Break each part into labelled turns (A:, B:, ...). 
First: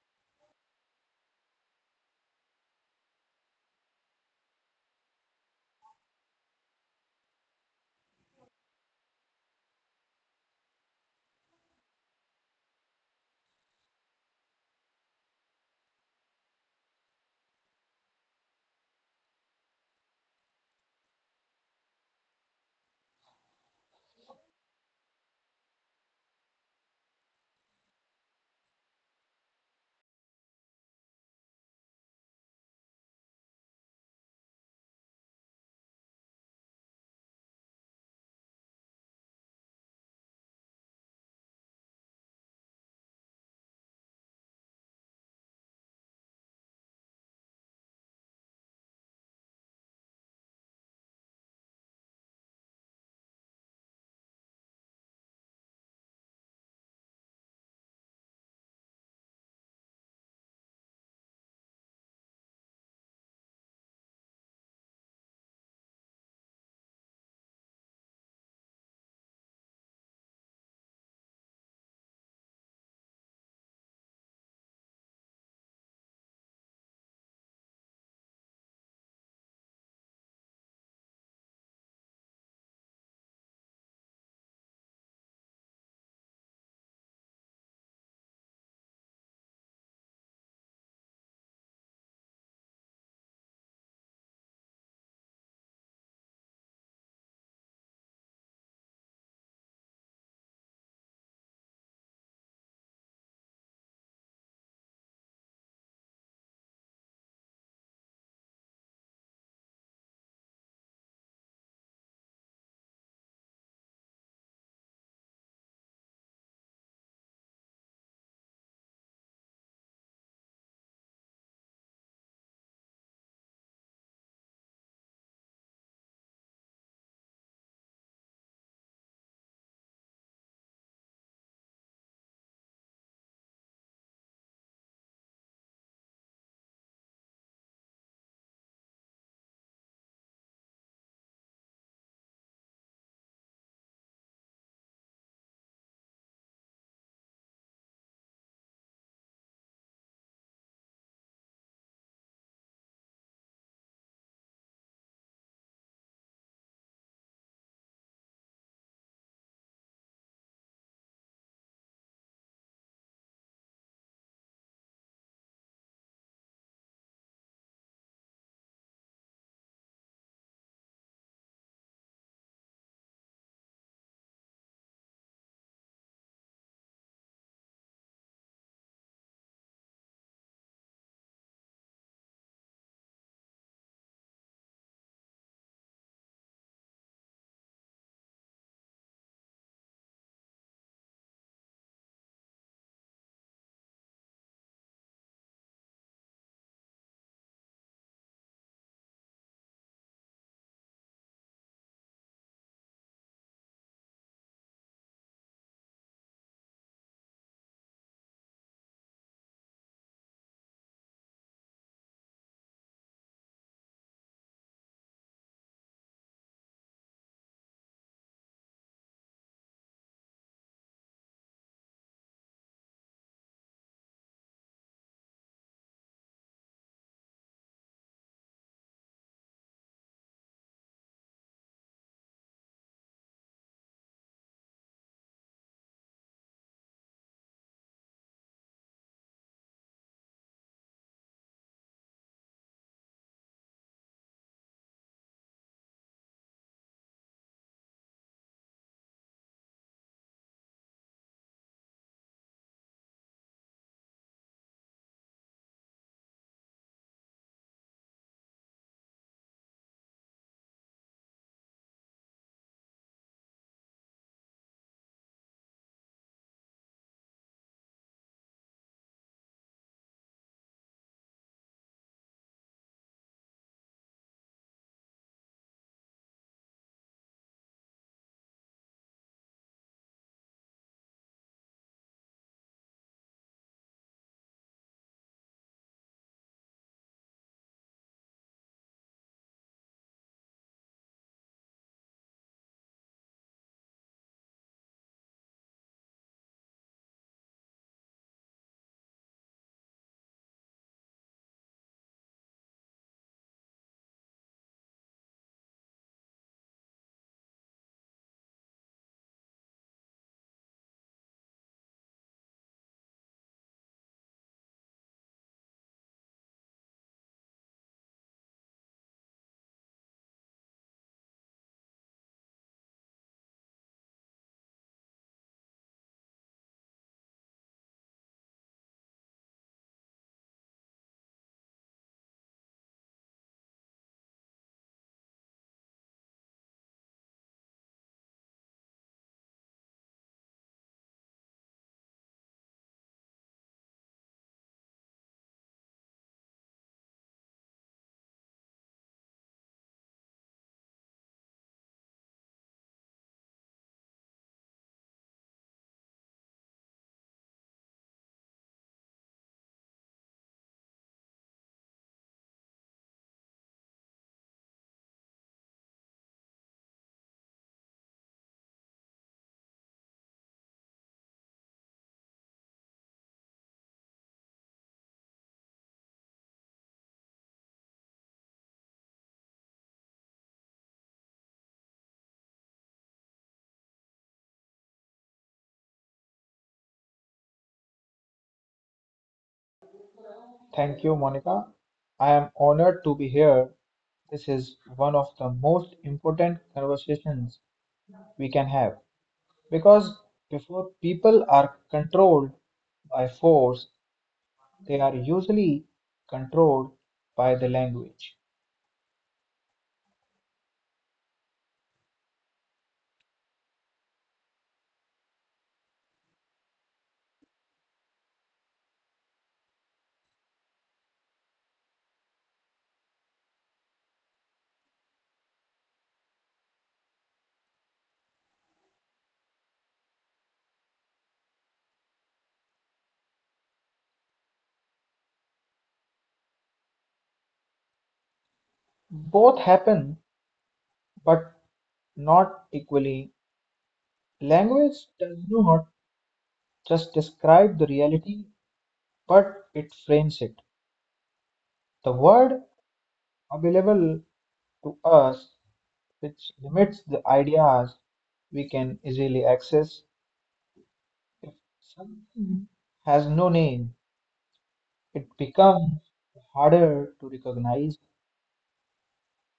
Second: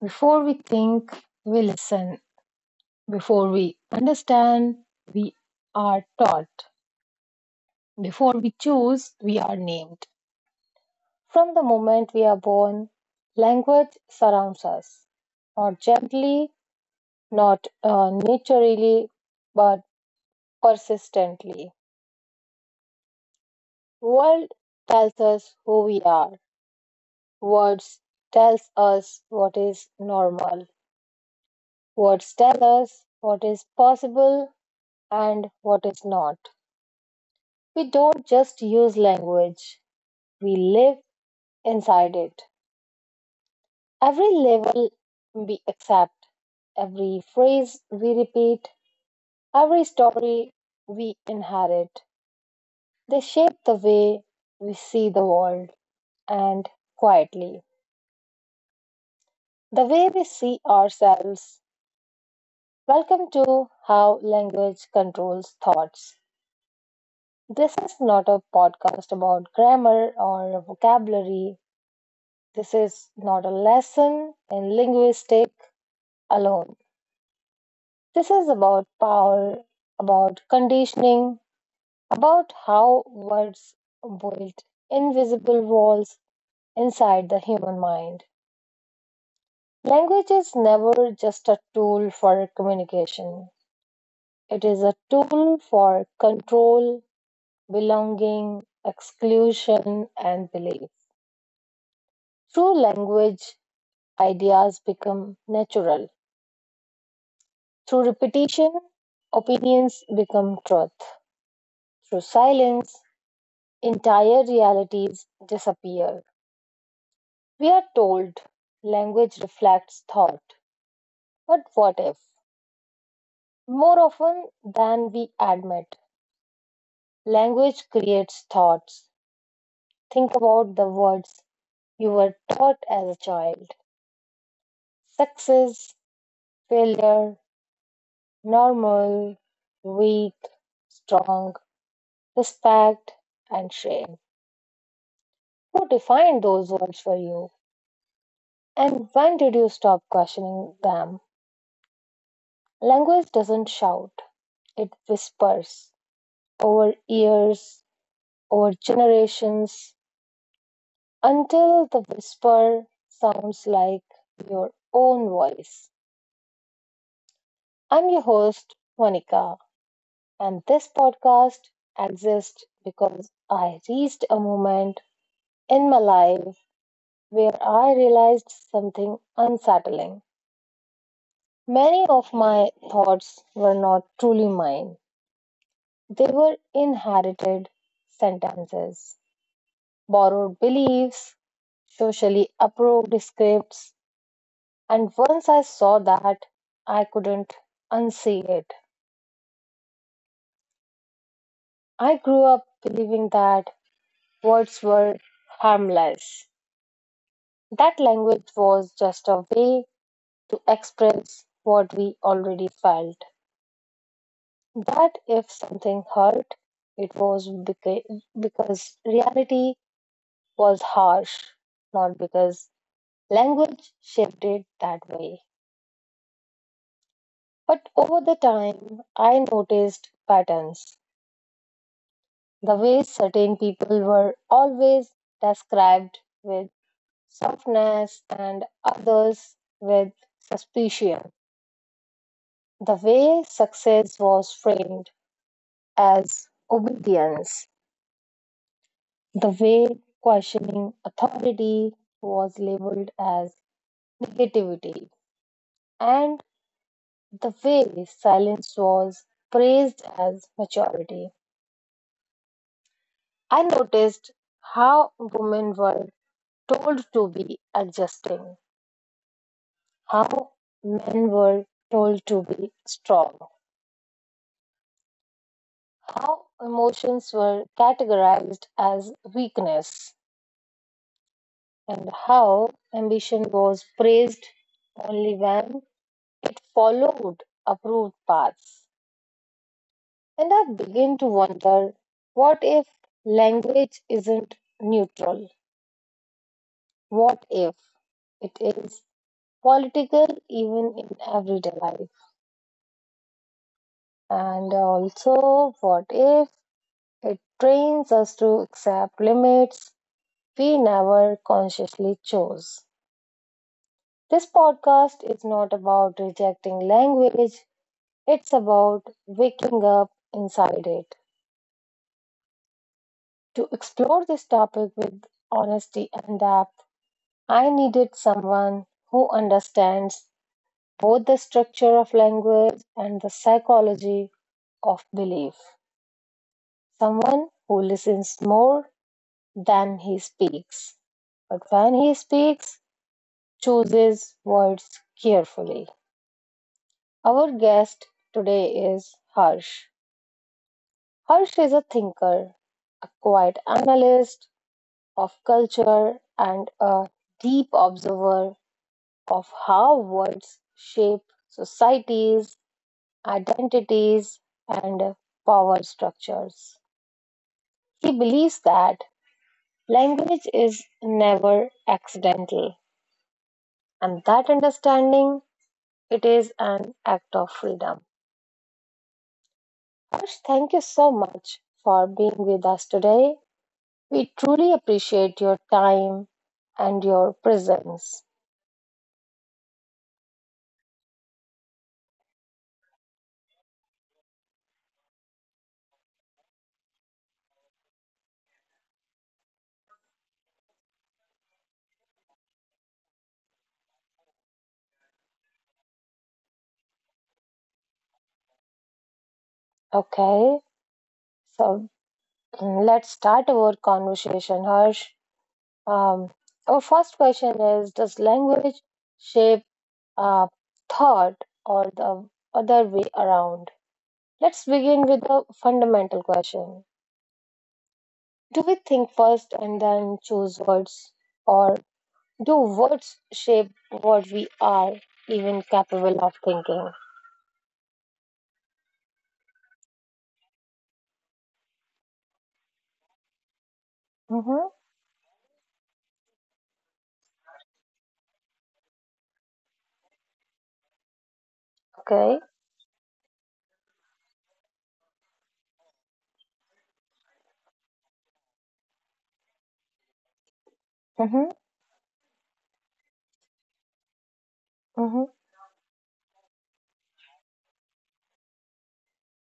A: Before we think, we listen. Before we understand, we are taught. Before we choose, we are named. From the moment we are born, language surrounds us, not gently, not naturally, but persistently. World tells us who we are. Words tells us what is normal. Words tell us what is possible and what is not. We don't just use language, we live inside it. Every level we accept, every phrase we repeat, every story we inherit, they shape the way we see the world and quietly, the way we see ourselves. Welcome to How Language Controls Thoughts. This is not a podcast about grammar or vocabulary. This is not a lesson in linguistics alone. This is about power, about conditioning, about how words build invisible walls inside the human mind. Language is never just a tool for communication. It is a tool for control, belonging, exclusion, and belief. Through language, ideas become natural. Through repetition, opinions become truth. Through silence, entire realities disappear. We are told language reflects thought. But what if? More often than we admit, language creates thoughts. Think about the words you were taught as a child: success, failure, normal, weak, strong, respect, and shame. Who defined those words for you? And when did you stop questioning them? Language doesn't shout, it whispers over years, over generations, until the whisper sounds like your own voice. I'm your host, Monica, and this podcast exists because I reached a moment in my life where I realized something unsettling. Many of my thoughts were not truly mine. They were inherited sentences, borrowed beliefs, socially approved scripts, and once I saw that, I couldn't unsee it. I grew up believing that words were harmless, that language was just a way to express what we already felt, that if something hurt, it was because reality was harsh, not because language shifted that way. But over the time, I noticed patterns. The way certain people were always described with softness and others with suspicion. The way success was framed as obedience. The way questioning authority was labeled as negativity. And the way silence was praised as maturity. I noticed how women were told to be adjusting, how men were told to be strong, how emotions were categorized as weakness, and how ambition was praised only when it followed approved paths. And I begin to wonder, what if language isn't neutral? What if it is political even in everyday life? And also, what if it trains us to accept limits we never consciously chose? This podcast is not about rejecting language, it's about waking up inside it. To explore this topic with honesty and depth, I needed someone who understands both the structure of language and the psychology of belief. Someone who listens more than he speaks. But when he speaks, chooses words carefully. Our guest today is Harsh. Harsh is a thinker, a quiet analyst of culture, and a deep observer of how words shape societies, identities, and power structures. He believes that language is never accidental, and that understanding it is an act of freedom. Harsh, thank you so much for being with us today. We truly appreciate your time and your presence.
B: Thank you, Monica. I am honored to be here. This is one of the most important conversations we can have because before people are controlled by force, they are usually controlled by the language.
A: Okay, so let's start our conversation, Harsh. Um, our first question is, does language shape uh, thought or the other way around? Let's begin with a fundamental question. Do we think first and then choose words? Or do words shape what we are even capable of thinking?
B: Both happen, but not equally.
A: Mm-hmm.
B: Language does not just describe the reality, but it frames it. The
A: Okay.
B: word available to us which limits the ideas we can easily access. If
A: Mm-hmm.
B: something has no name, it
A: Mm-hmm.
B: becomes harder to recognize.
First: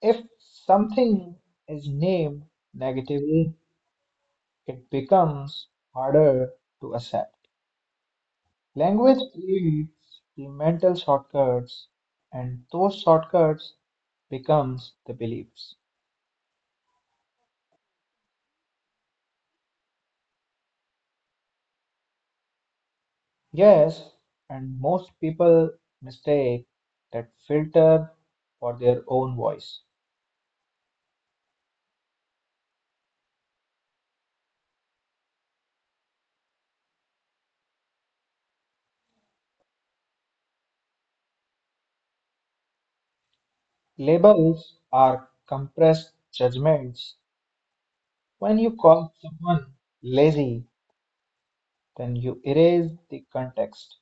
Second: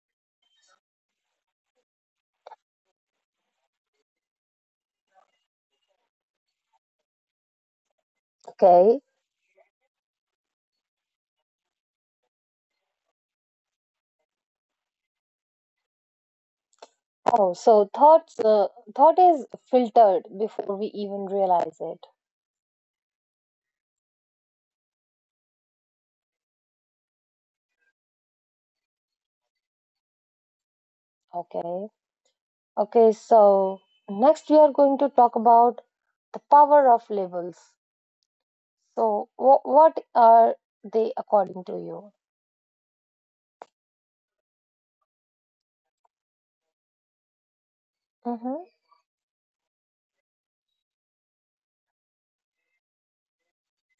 B: If something is named negatively, it becomes harder to accept.
A: Okay.
B: Language creates the mental shortcuts, and those shortcuts becomes the beliefs.
A: Oh, so thoughts, thought is filtered before we even realize it.
B: Yes, and most people mistake that filter for their own voice.
A: Okay. Okay. So next we are going to talk about the power of labels. So what are they according to you?
B: Labels are compressed judgments. When
A: Mm-hmm.
B: you call someone lazy, then you erase the context.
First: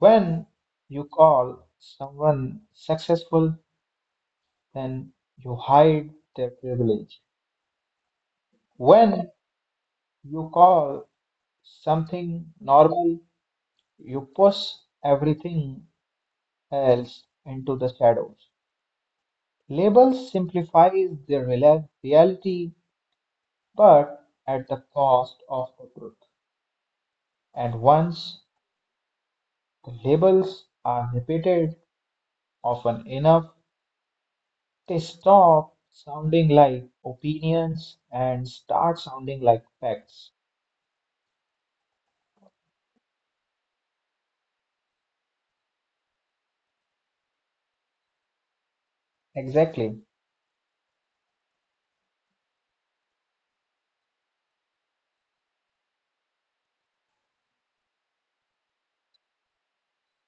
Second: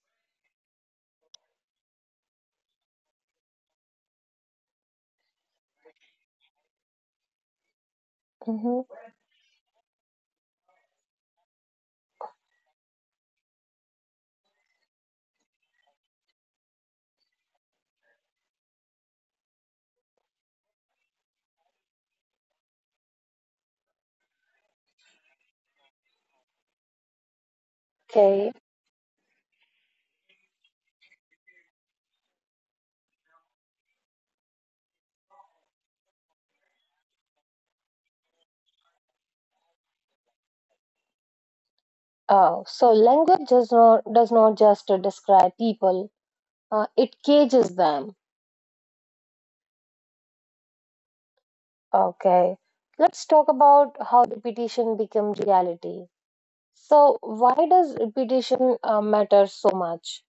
B: When you call someone successful, then you hide their privilege.
A: Mm-hmm.
B: When you call something normal, you push everything else into the shadows. Labels simplify the reality, but at the cost of the truth. And once
A: Okay.
B: the labels are repeated often enough, they stop sounding like opinions and start sounding like facts.
A: So language does not just describe people. It cages them.
B: Exactly,
A: Okay, let's talk about how repetition becomes reality. So, why does repetition matter so much?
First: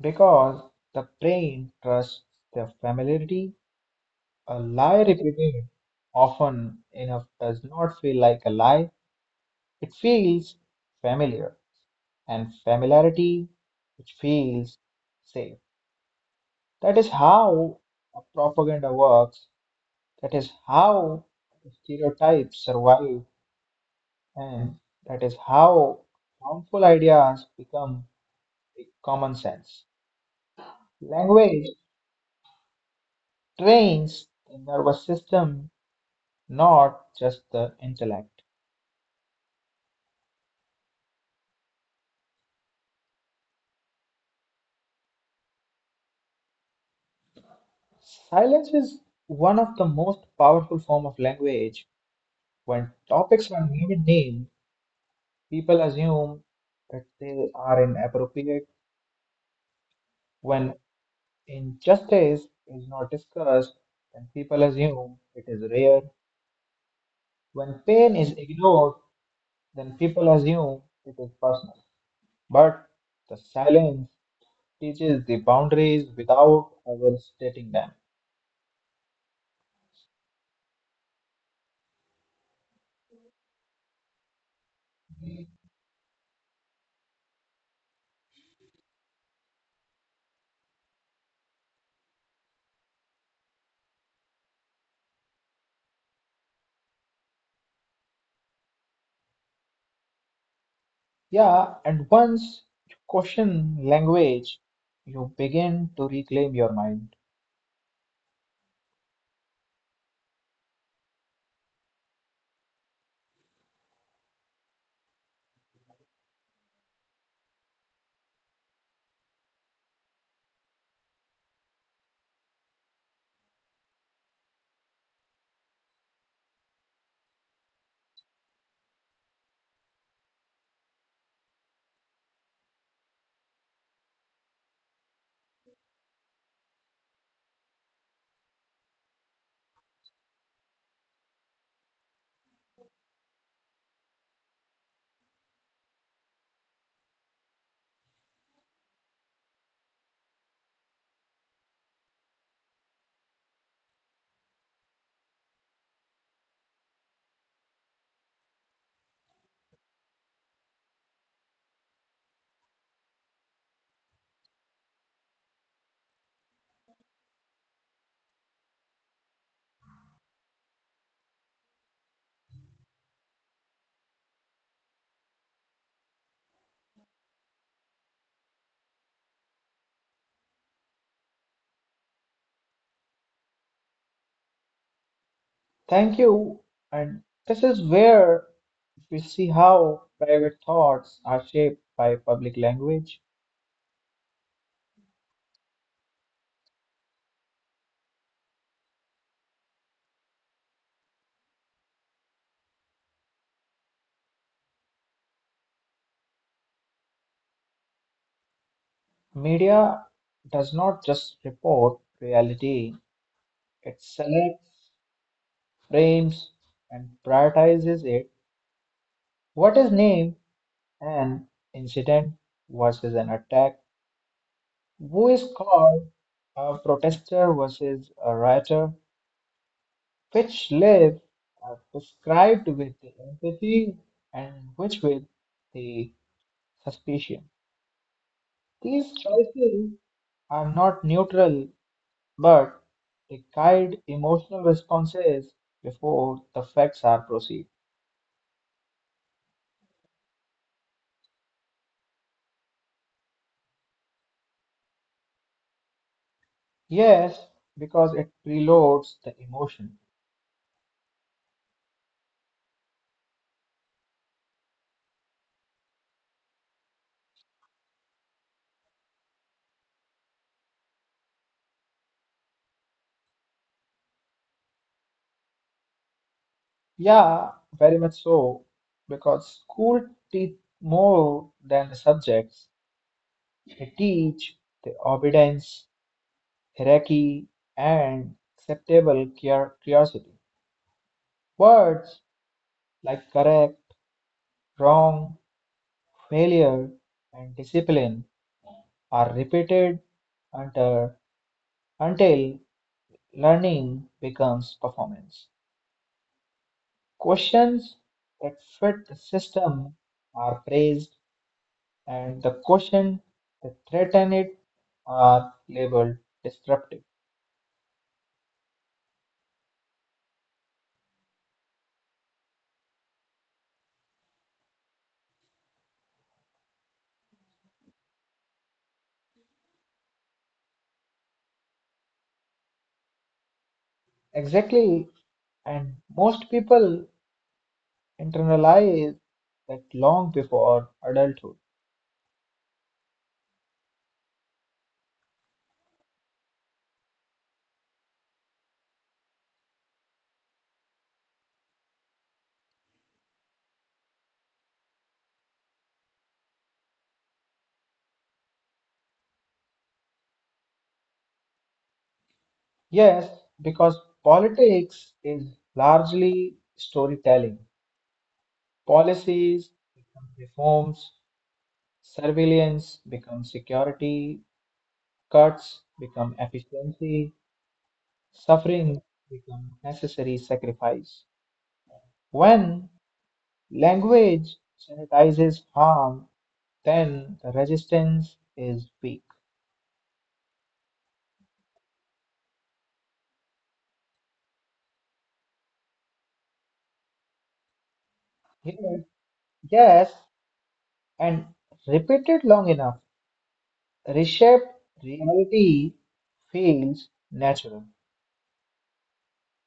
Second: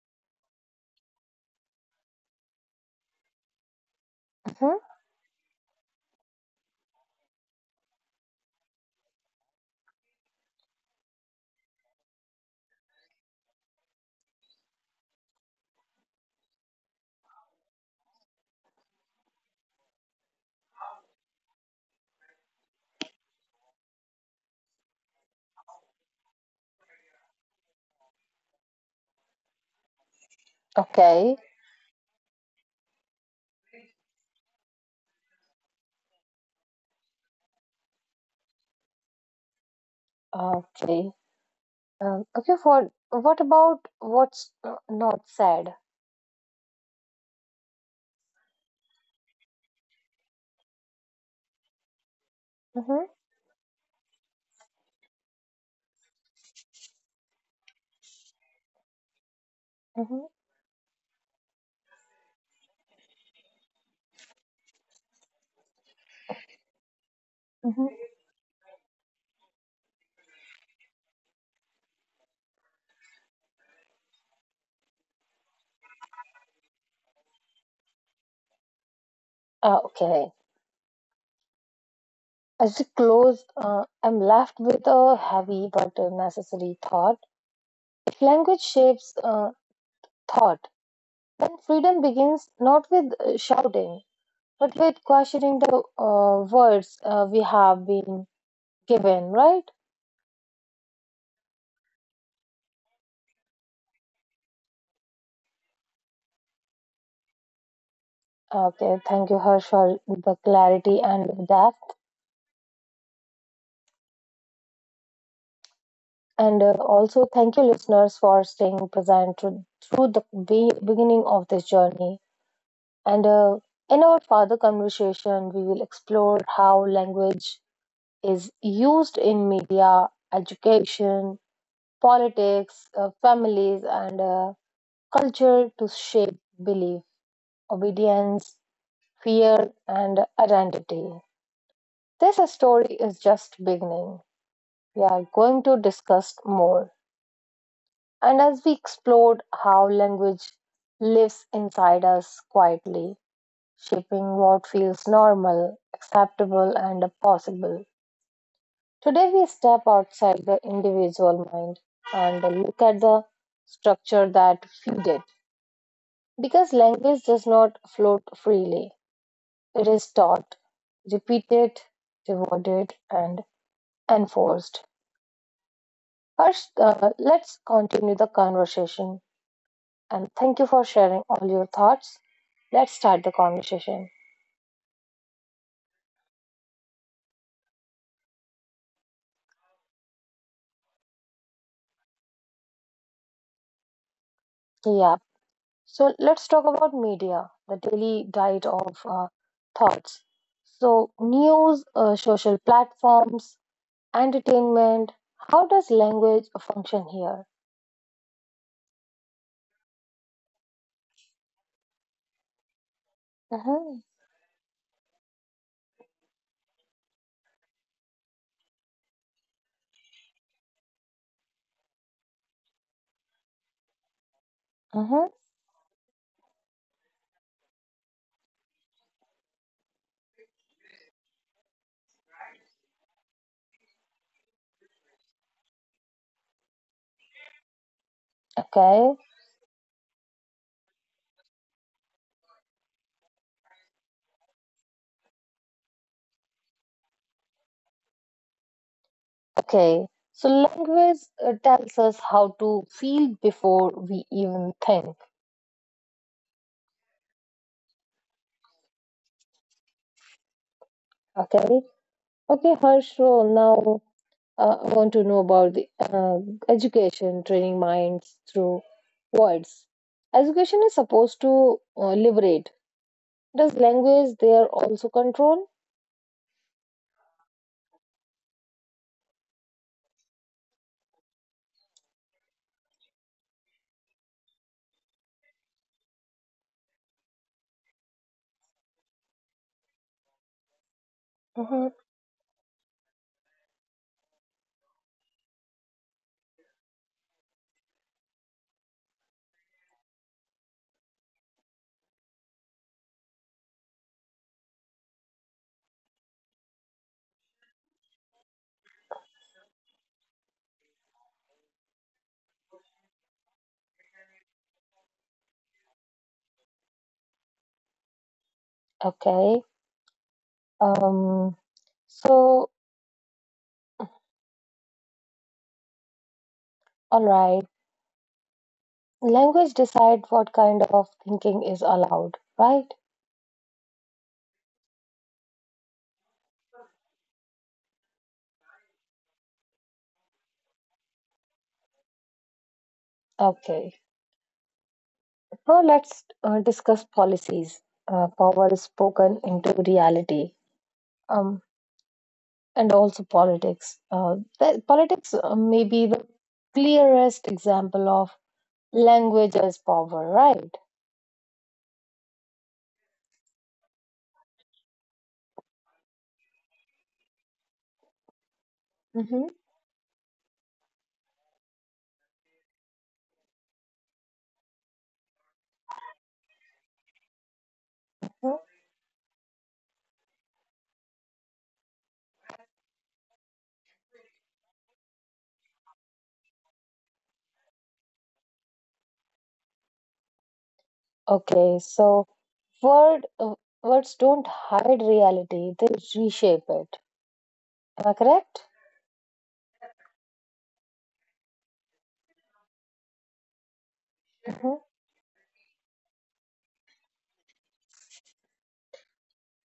B: because the brain trusts the familiarity. A
A: Hmm.
B: lie repeated often enough does not feel like a lie, it feels familiar. And familiarity, which feels safe. That is how a propaganda works. That is how stereotypes survive, and that is how harmful ideas become common sense.
A: Okay,
B: Language trains the nervous system, not just the intellect.
A: okay. Okay. For what about what's not said?
B: Silence is one of the most powerful form of language. When
A: Hmm.
B: topics are never named, people assume that they are inappropriate.
A: Hmm.
B: When injustice is not discussed, then people assume it is rare. When
A: Hmm.
B: pain is ignored, then people assume it is personal. But the silence teaches the boundaries without ever stating them.
A: Okay. As we close, I'm left with a heavy but a necessary thought. If language shapes thought, then freedom begins not with shouting but with questioning the words we have been given, right?
B: Yeah, and once you question language, you begin to reclaim your mind.
A: Okay, thank you, Harsh, for the clarity and the depth. And also, thank you, listeners, for staying present through the beginning of this journey. And in our further conversation, we will explore how language is used in media, education, politics, families, and culture to shape belief, obedience, fear, and identity. This story is just beginning. We are going to discuss more. And as we explored how language lives inside us quietly, shaping what feels normal, acceptable, and possible. Today we step outside the individual mind and look at the structure that feeds it. Because language does not float freely, it is taught, repeated, rewarded, and enforced. Harsh, let's continue the conversation. And thank you for sharing all your thoughts. Let's start the conversation.
B: Thank you. And this is where we see how private thoughts are shaped by public language.
A: Yeah. So let's talk about media, the daily diet of thoughts. So, news, social platforms, entertainment. How does language function here?
B: Media does not just report reality, it
A: Mm-hmm.
B: selects, frames, and prioritizes it. What is named an incident versus an attack? Who
A: Mm-hmm.
B: is called a protester versus a rioter? Which lives are prescribed with the empathy and which with the suspicion. These
A: Okay.
B: choices are not neutral, but they guide emotional responses before the facts are perceived.
A: Okay. So, language tells us how to feel before we even think.
B: Yes, because it preloads the emotion.
A: Okay. Okay, Harsh, so now I want to know about the education, training minds through words. Education is supposed to liberate. Does language there also control?
B: Yeah, very much so. Because school teach more than the subjects. They teach the obedience, hierarchy, and acceptable curiosity.
A: Hmm.
B: Words like correct, wrong, failure and discipline are repeated until, until learning becomes performance. Questions that fit the system are praised, and the questions that threaten it are labeled disruptive.
A: Okay. Um, so, all right. Language decide what kind of thinking is allowed, right?
B: Exactly, and most people internalize that long before adulthood.
A: Okay. Now let's discuss policies. Power is spoken into reality. Um, and also politics. Politics may be the clearest example of language as power, right?
B: Yes, because politics is largely storytelling.
A: Hmm.
B: Policies become reforms, surveillance become security, cuts become efficiency, suffering become necessary sacrifice. When language sanitizes harm, then the resistance is weak.
A: Okay, so word uh, words don't hide reality; they reshape it. Am I correct?
B: Yes, yes, and repeated long enough, reshaped
A: Hmm.
B: reality feels natural.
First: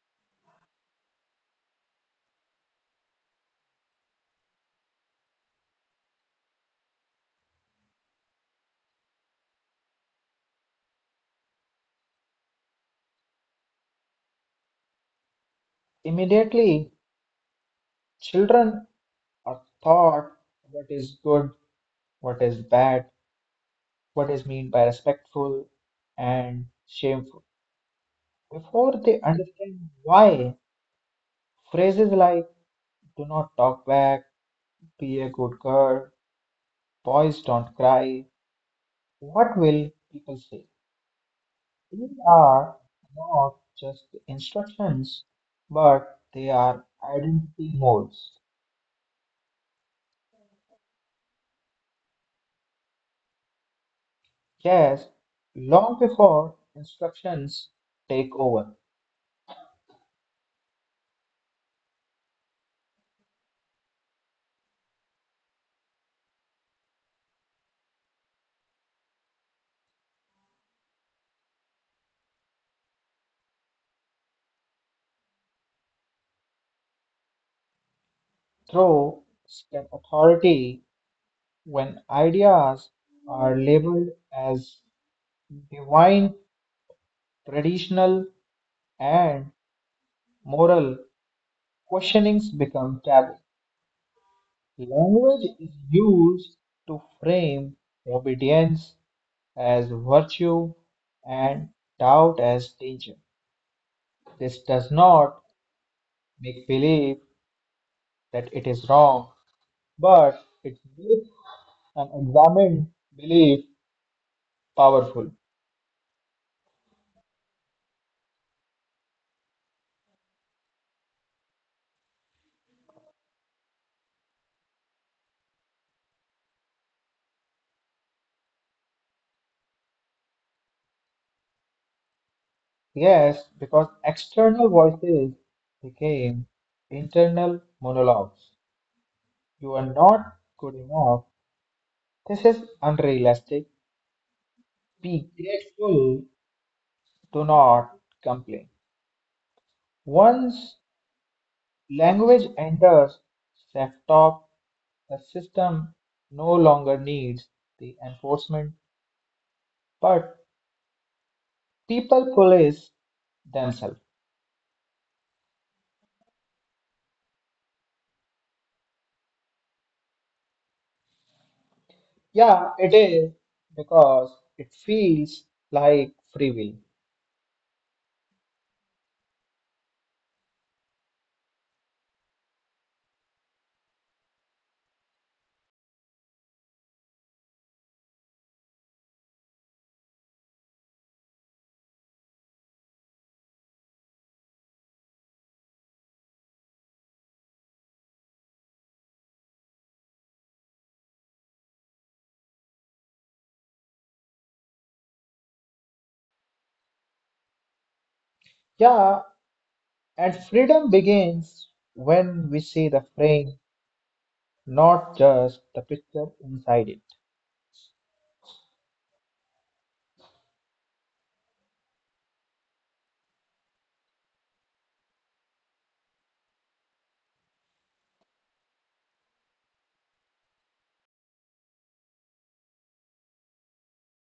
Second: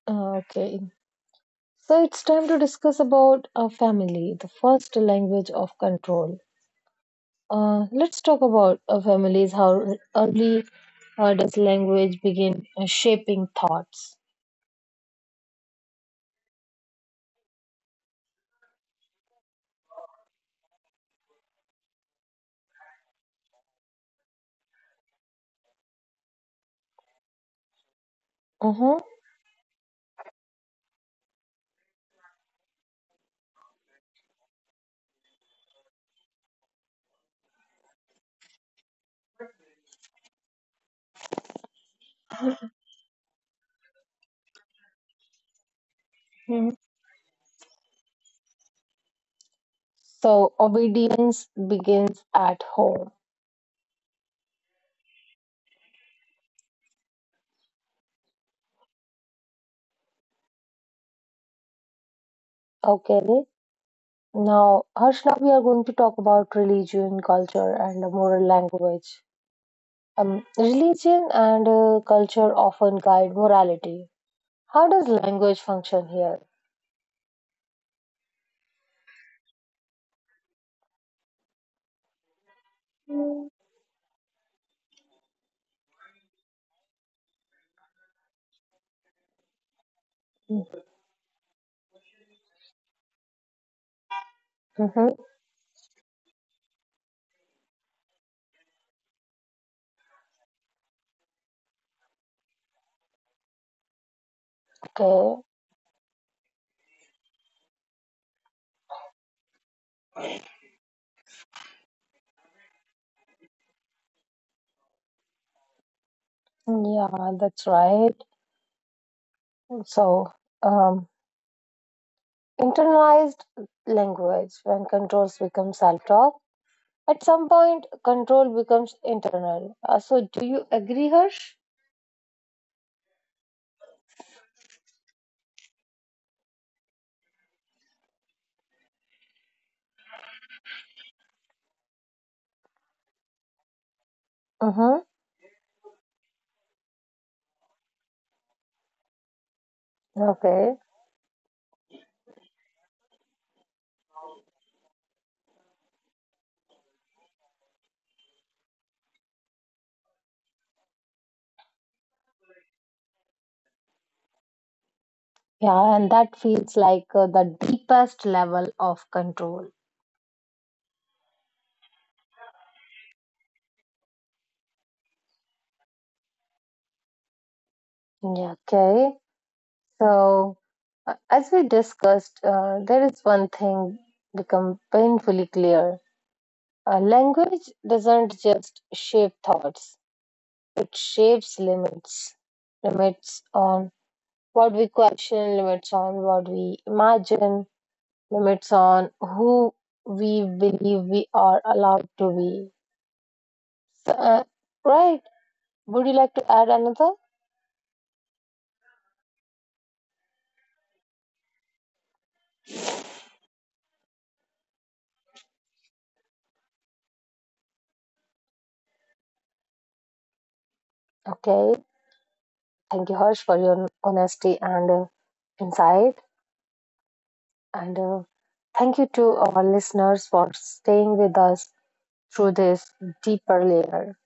A: Okay, so it's time to discuss about a family, the first language of control. Let's talk about families. How early does language begin shaping thoughts?
B: Immediately, children are taught what is good, what is bad, what is meant by respectful and shameful. Before
A: Uh-huh.
B: they understand why, phrases like do not talk back, be a good girl, boys don't cry, what will people say? These are not just instructions, but they are identity molds.
A: So obedience begins at home.
B: Yes, long before instructions take over,
A: Okay. Now, Harshna, we are going to talk about religion, culture, and the moral language. Religion and culture often guide morality. How does language function here?
B: through step authority when ideas are labeled as divine, traditional, and moral, questionings become taboo.
A: Mm-hmm.
B: Language is used to frame obedience as virtue and doubt as danger. This does
A: Okay.
B: not make belief that it is wrong, but it makes an examined belief powerful.
A: Yeah, that's right. So, um, internalized language when controls become self-talk. At some point, control becomes internal. So, do you agree, Harsh?
B: Yes, because external voices became internal monologues. You are not good enough. This is unrealistic.
A: Mm-hmm.
B: Be grateful. Do not complain. Once
A: Okay.
B: language enters self-talk, the system no longer needs the enforcement, but people police themselves.
A: Yeah, and that feels like the deepest level of control.
B: Yeah, it is because it feels like free will.
A: Yeah, okay. So, as we discussed, there is one thing become painfully clear. Language doesn't just shape thoughts, it shapes limits. Limits on what we question, limits on what we imagine, limits on who we believe we are allowed to be. So, right. Would you like to add another?
B: Yeah, and freedom begins when we see the frame, not just the picture inside it.
A: Okay. Thank you, Harsh, for your honesty and insight. And thank you to our listeners for staying with us through this deeper layer.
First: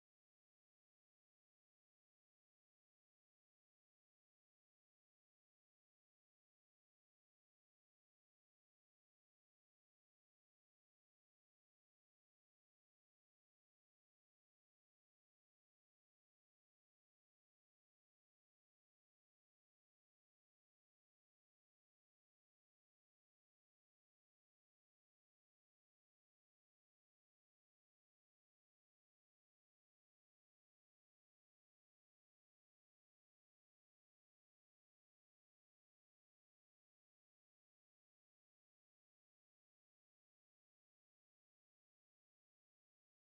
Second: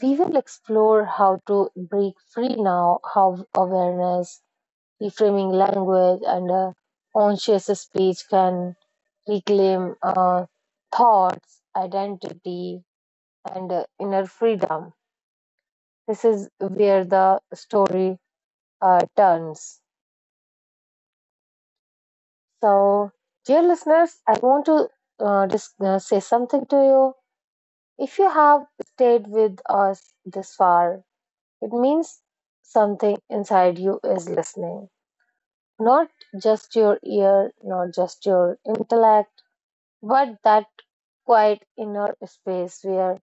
A: We will explore how to break free now, how awareness, reframing language, and conscious speech can reclaim thoughts, identity, and inner freedom. This is where the story turns. So, dear listeners, I want to just say something to you. If you have stayed with us this far, it means something inside you is listening. Not just your ear, not just your intellect, but that quiet inner space where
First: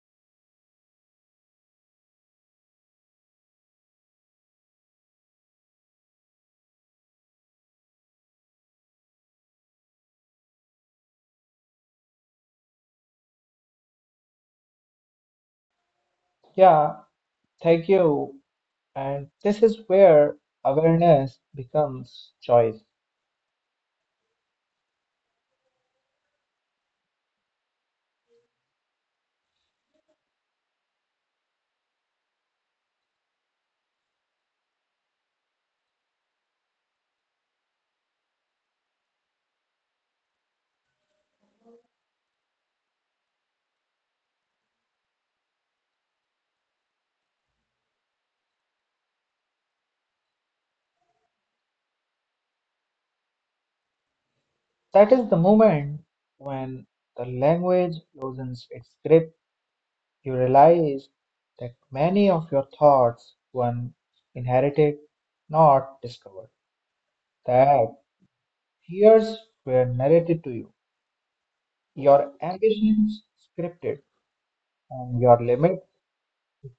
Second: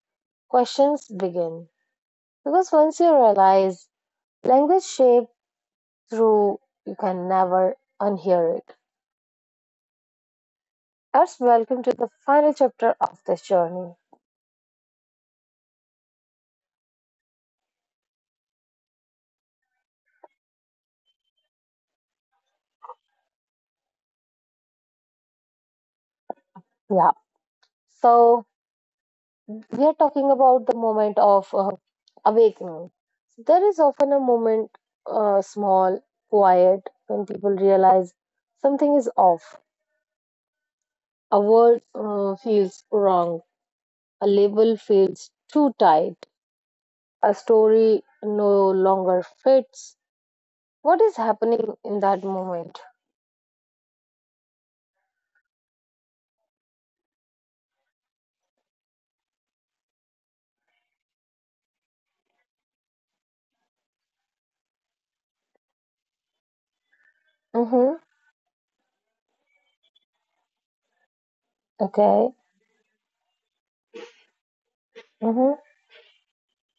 A: questions begin. Because once you realize language shaped through, you can never unhear it. Let's welcome to the final chapter of this journey.
B: Yeah, thank you. And this is where awareness becomes choice.
A: Yeah. So, we are talking about the moment of awakening. There is often a moment, small, quiet, when people realize something is off. A word feels wrong, a label feels too tight, a story no longer fits. What is happening in that moment?
B: That is the moment when the language loosens its grip. You realize that many of your thoughts were inherited, not discovered. That
A: Mm-hmm.
B: fears were narrated to you,
A: Okay.
B: your ambitions scripted, and your
A: Mm-hmm.
B: limits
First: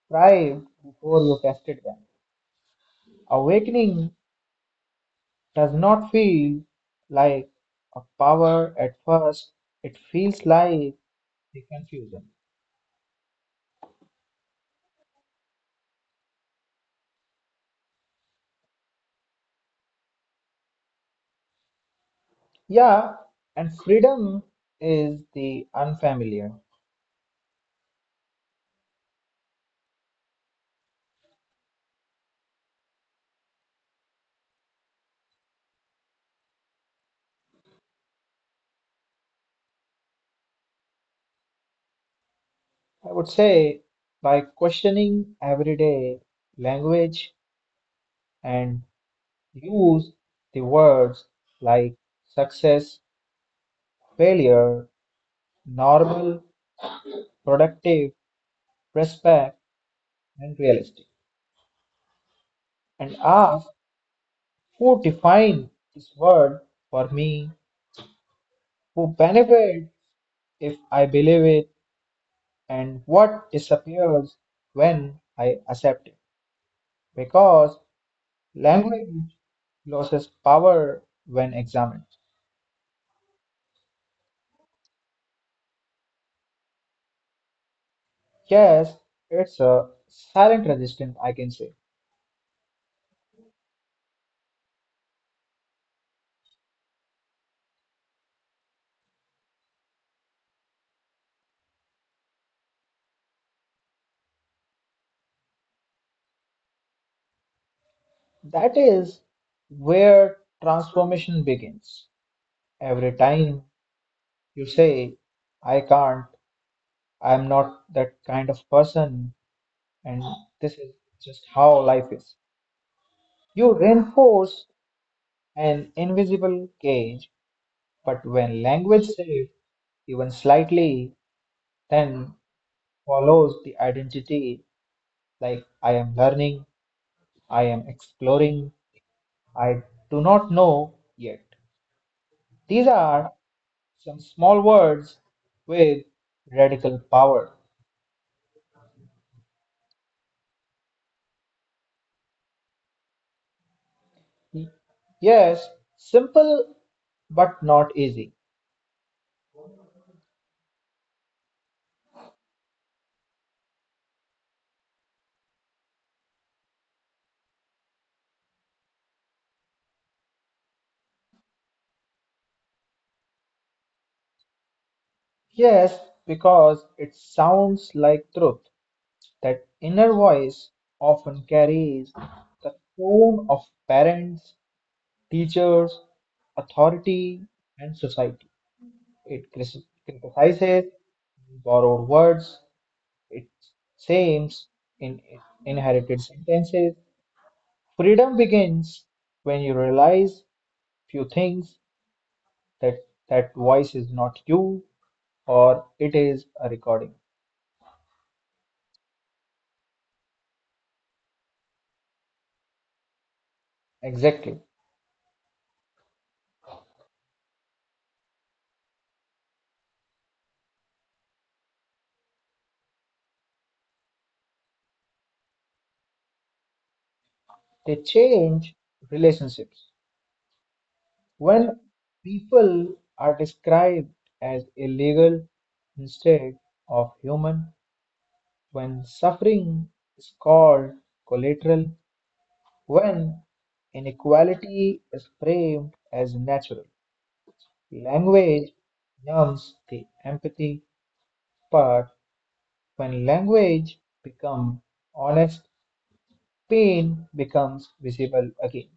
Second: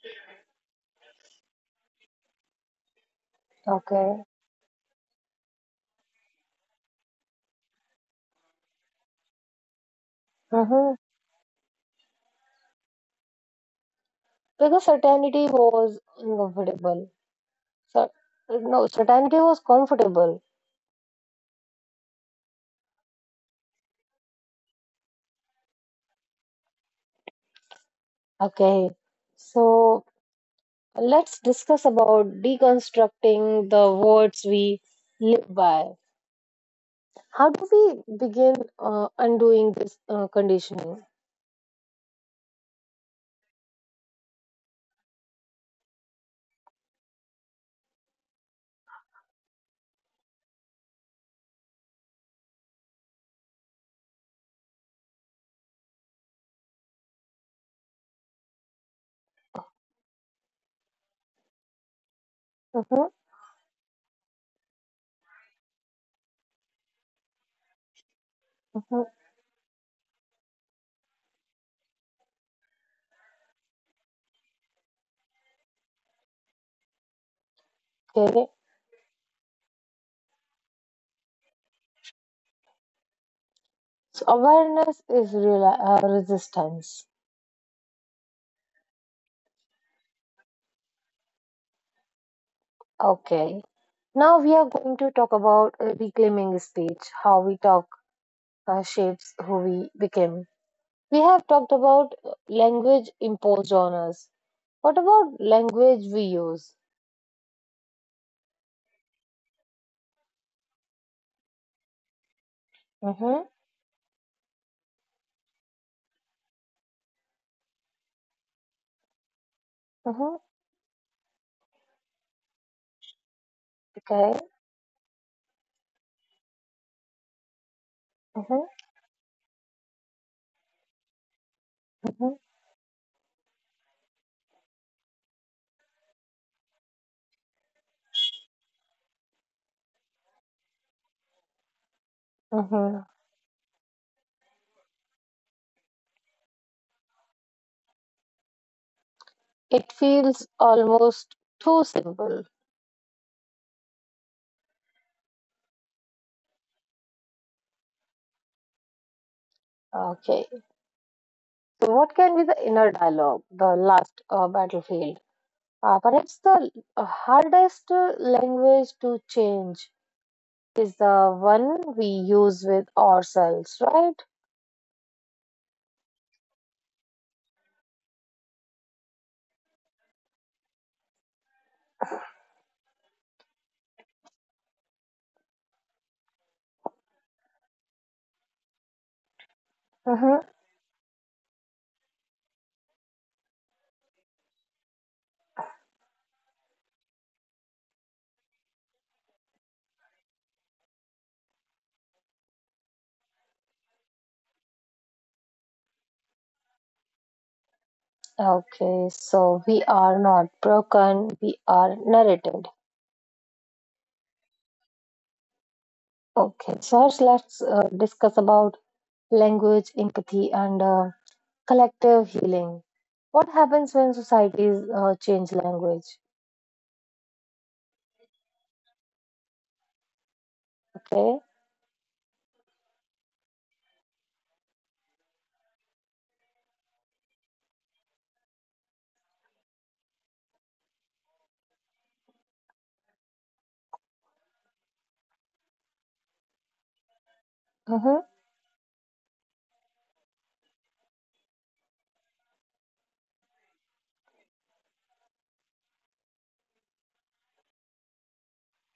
B: try before you tested them. Awakening
A: Okay.
B: does not feel like a power at first, it feels
A: Mm-hmm.
B: like the confusion.
A: Because certainty was uncomfortable. So, no, certainty was comfortable.
B: Yeah, and freedom is the unfamiliar.
A: Okay, so let's discuss about deconstructing the words we live by. How do we begin undoing this conditioning?
B: I would say by questioning everyday language and use the words like success, failure, normal, productive, respect, and realistic,
A: Mhm.
B: and ask who define this word for me,
A: Mhm.
B: who benefit if I believe it, and what disappears when I accept it. Because
A: Okay,
B: language loses power when examined.
A: so awareness is real resistance.
B: Yes, it's a silent resistance, I can say.
A: Okay, now we are going to talk about reclaiming speech, how we talk shapes who we became. We have talked about language imposed on us. What about language we use?
B: That is where transformation begins. Every
A: Mm-hmm.
B: time you say, I can't, I'm not that kind of person, and
A: Mm-hmm.
B: this is just how life is. You
A: Okay.
B: reinforce an invisible cage, but when
A: Hmm.
B: language shifts even slightly,
A: Hmm.
B: then follows the identity like I am learning, I am exploring, I do not know yet. These
A: Hmm.
B: are some small words with radical power.
A: It feels almost too simple.
B: Yes, simple but not easy.
A: Okay. So, what can be the inner dialogue, the last battlefield? Perhaps the hardest language to change is the one we use with ourselves, right?
B: Yes, because it sounds like truth. That inner voice often carries the tone of parents, teachers, authority, and society. It
A: Hmm.
B: criticizes borrowed words, it shames in inherited sentences. Freedom begins when you realize few things that that voice is not you or it is a recording.
A: Okay. So, we are not broken, we are narrated.
B: Exactly.
A: Okay. So, Harsh, let's discuss about language, empathy, and collective healing. What happens when societies change language?
B: They change relationships.
A: Okay.
B: When people are described as illegal instead of human, when suffering is called collateral, when inequality is framed as natural,
A: Mm-hmm.
B: language numbs the empathy part. When language becomes honest, pain becomes visible again.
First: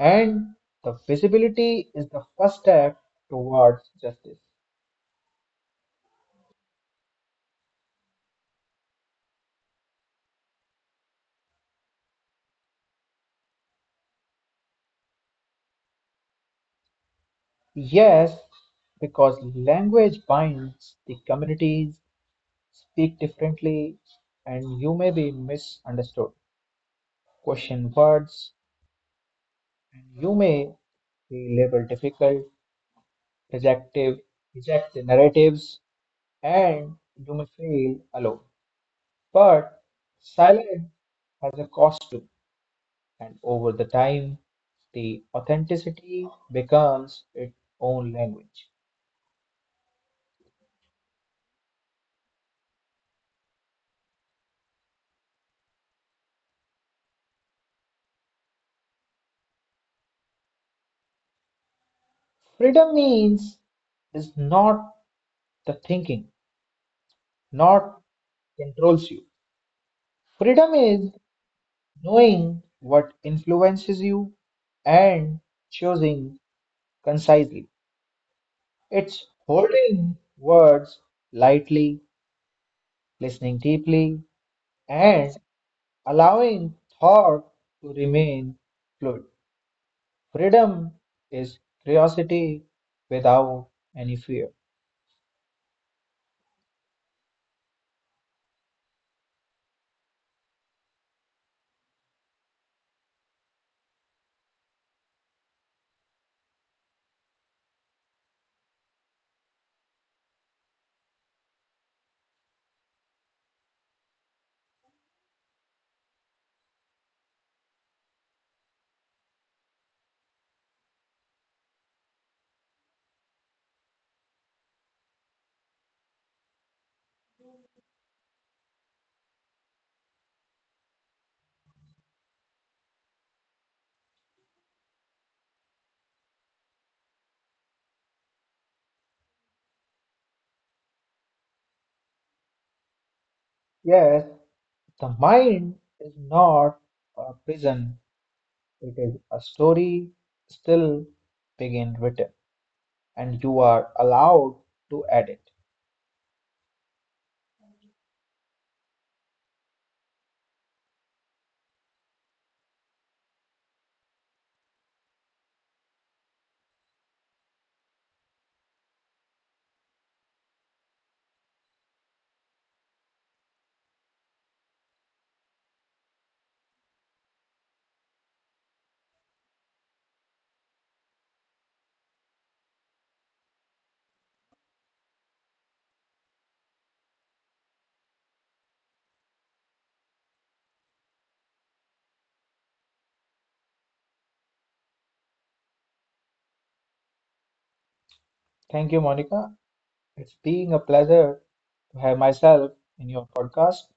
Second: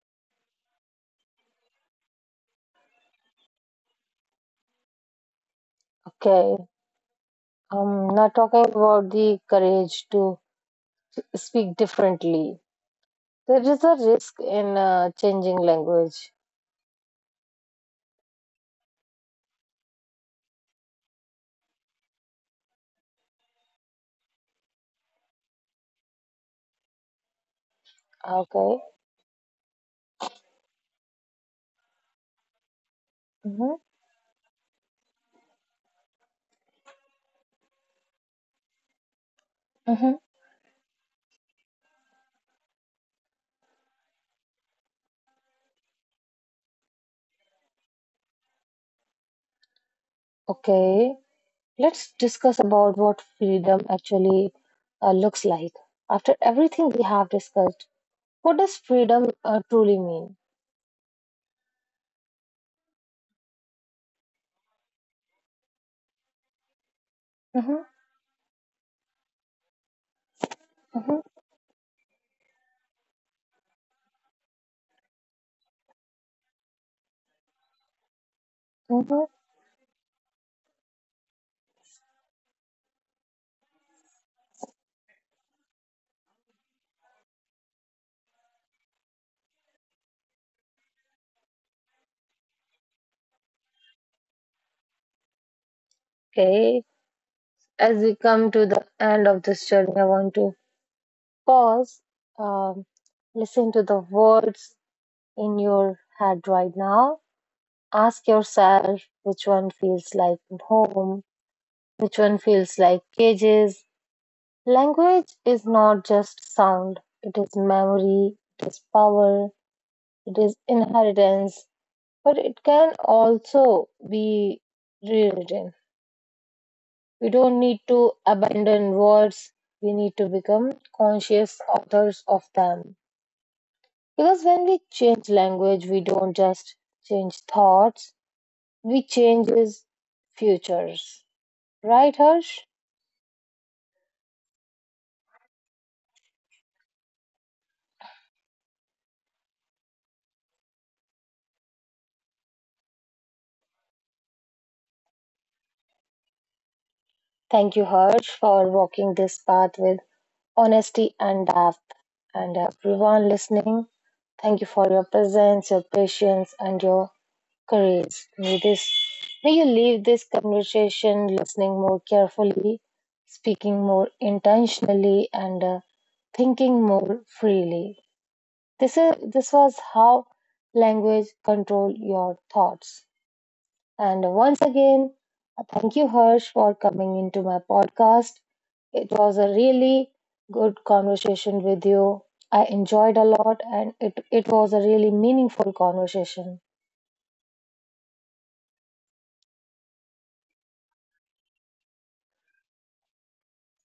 B: And the visibility is the first step towards justice.
A: Okay. I'm not talking about the courage to speak differently. There is a risk in changing language.
B: Yes, because language binds, the communities speak differently, and you may be misunderstood, question words,
A: Okay.
B: and you may be labeled difficult,
A: Mm-hmm.
B: rejective, reject the narratives, and you may feel alone. But
A: Mm-hmm.
B: silence has a cost too, and over the time, the authenticity becomes its own language.
A: Okay. Let's discuss about what freedom actually looks like. After everything we have discussed, what does freedom truly mean?
B: Freedom means is not the thinking,
A: Mm-hmm.
B: not controls you. Freedom is
A: Mm-hmm.
B: knowing what influences you and choosing concisely.
A: Mm-hmm.
B: It's holding words lightly, listening deeply, and allowing thought to remain fluid. Freedom is curiosity without any fear.
A: Okay. As we come to the end of this journey, I want to pause, um, listen to the words in your head right now. Ask yourself which one feels like home, which one feels like cages. Language is not just sound, it is memory, it is power, it is inheritance, but it can also be rewritten. We don't need to abandon words, we need to become conscious authors of them. Because when we change language, we don't just change thoughts, we changes futures. Right, Harsh?
B: Yes, the mind is not a prison. It is a story still being written, and you are allowed to edit.
A: Thank you, Harsh, for walking this path with honesty and depth. And everyone listening, thank you for your presence, your patience, and your courage. May you leave this conversation listening more carefully, speaking more intentionally, and thinking more freely. This was how language control your thoughts. And once again, thank you Harsh for coming into my podcast. It was a really good conversation with you. I enjoyed a lot and it was a really meaningful conversation.
B: Thank you, Monica. It's being a pleasure to have myself in your podcast.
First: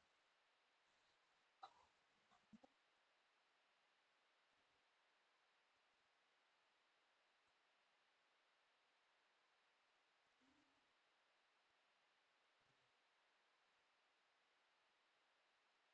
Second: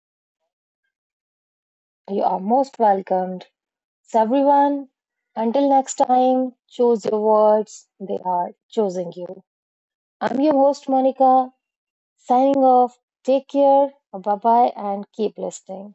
A: You are most welcomed. So everyone, until next time, choose your words. They are choosing you. I'm your host, Monica, signing off, take care, bye bye, and keep listening.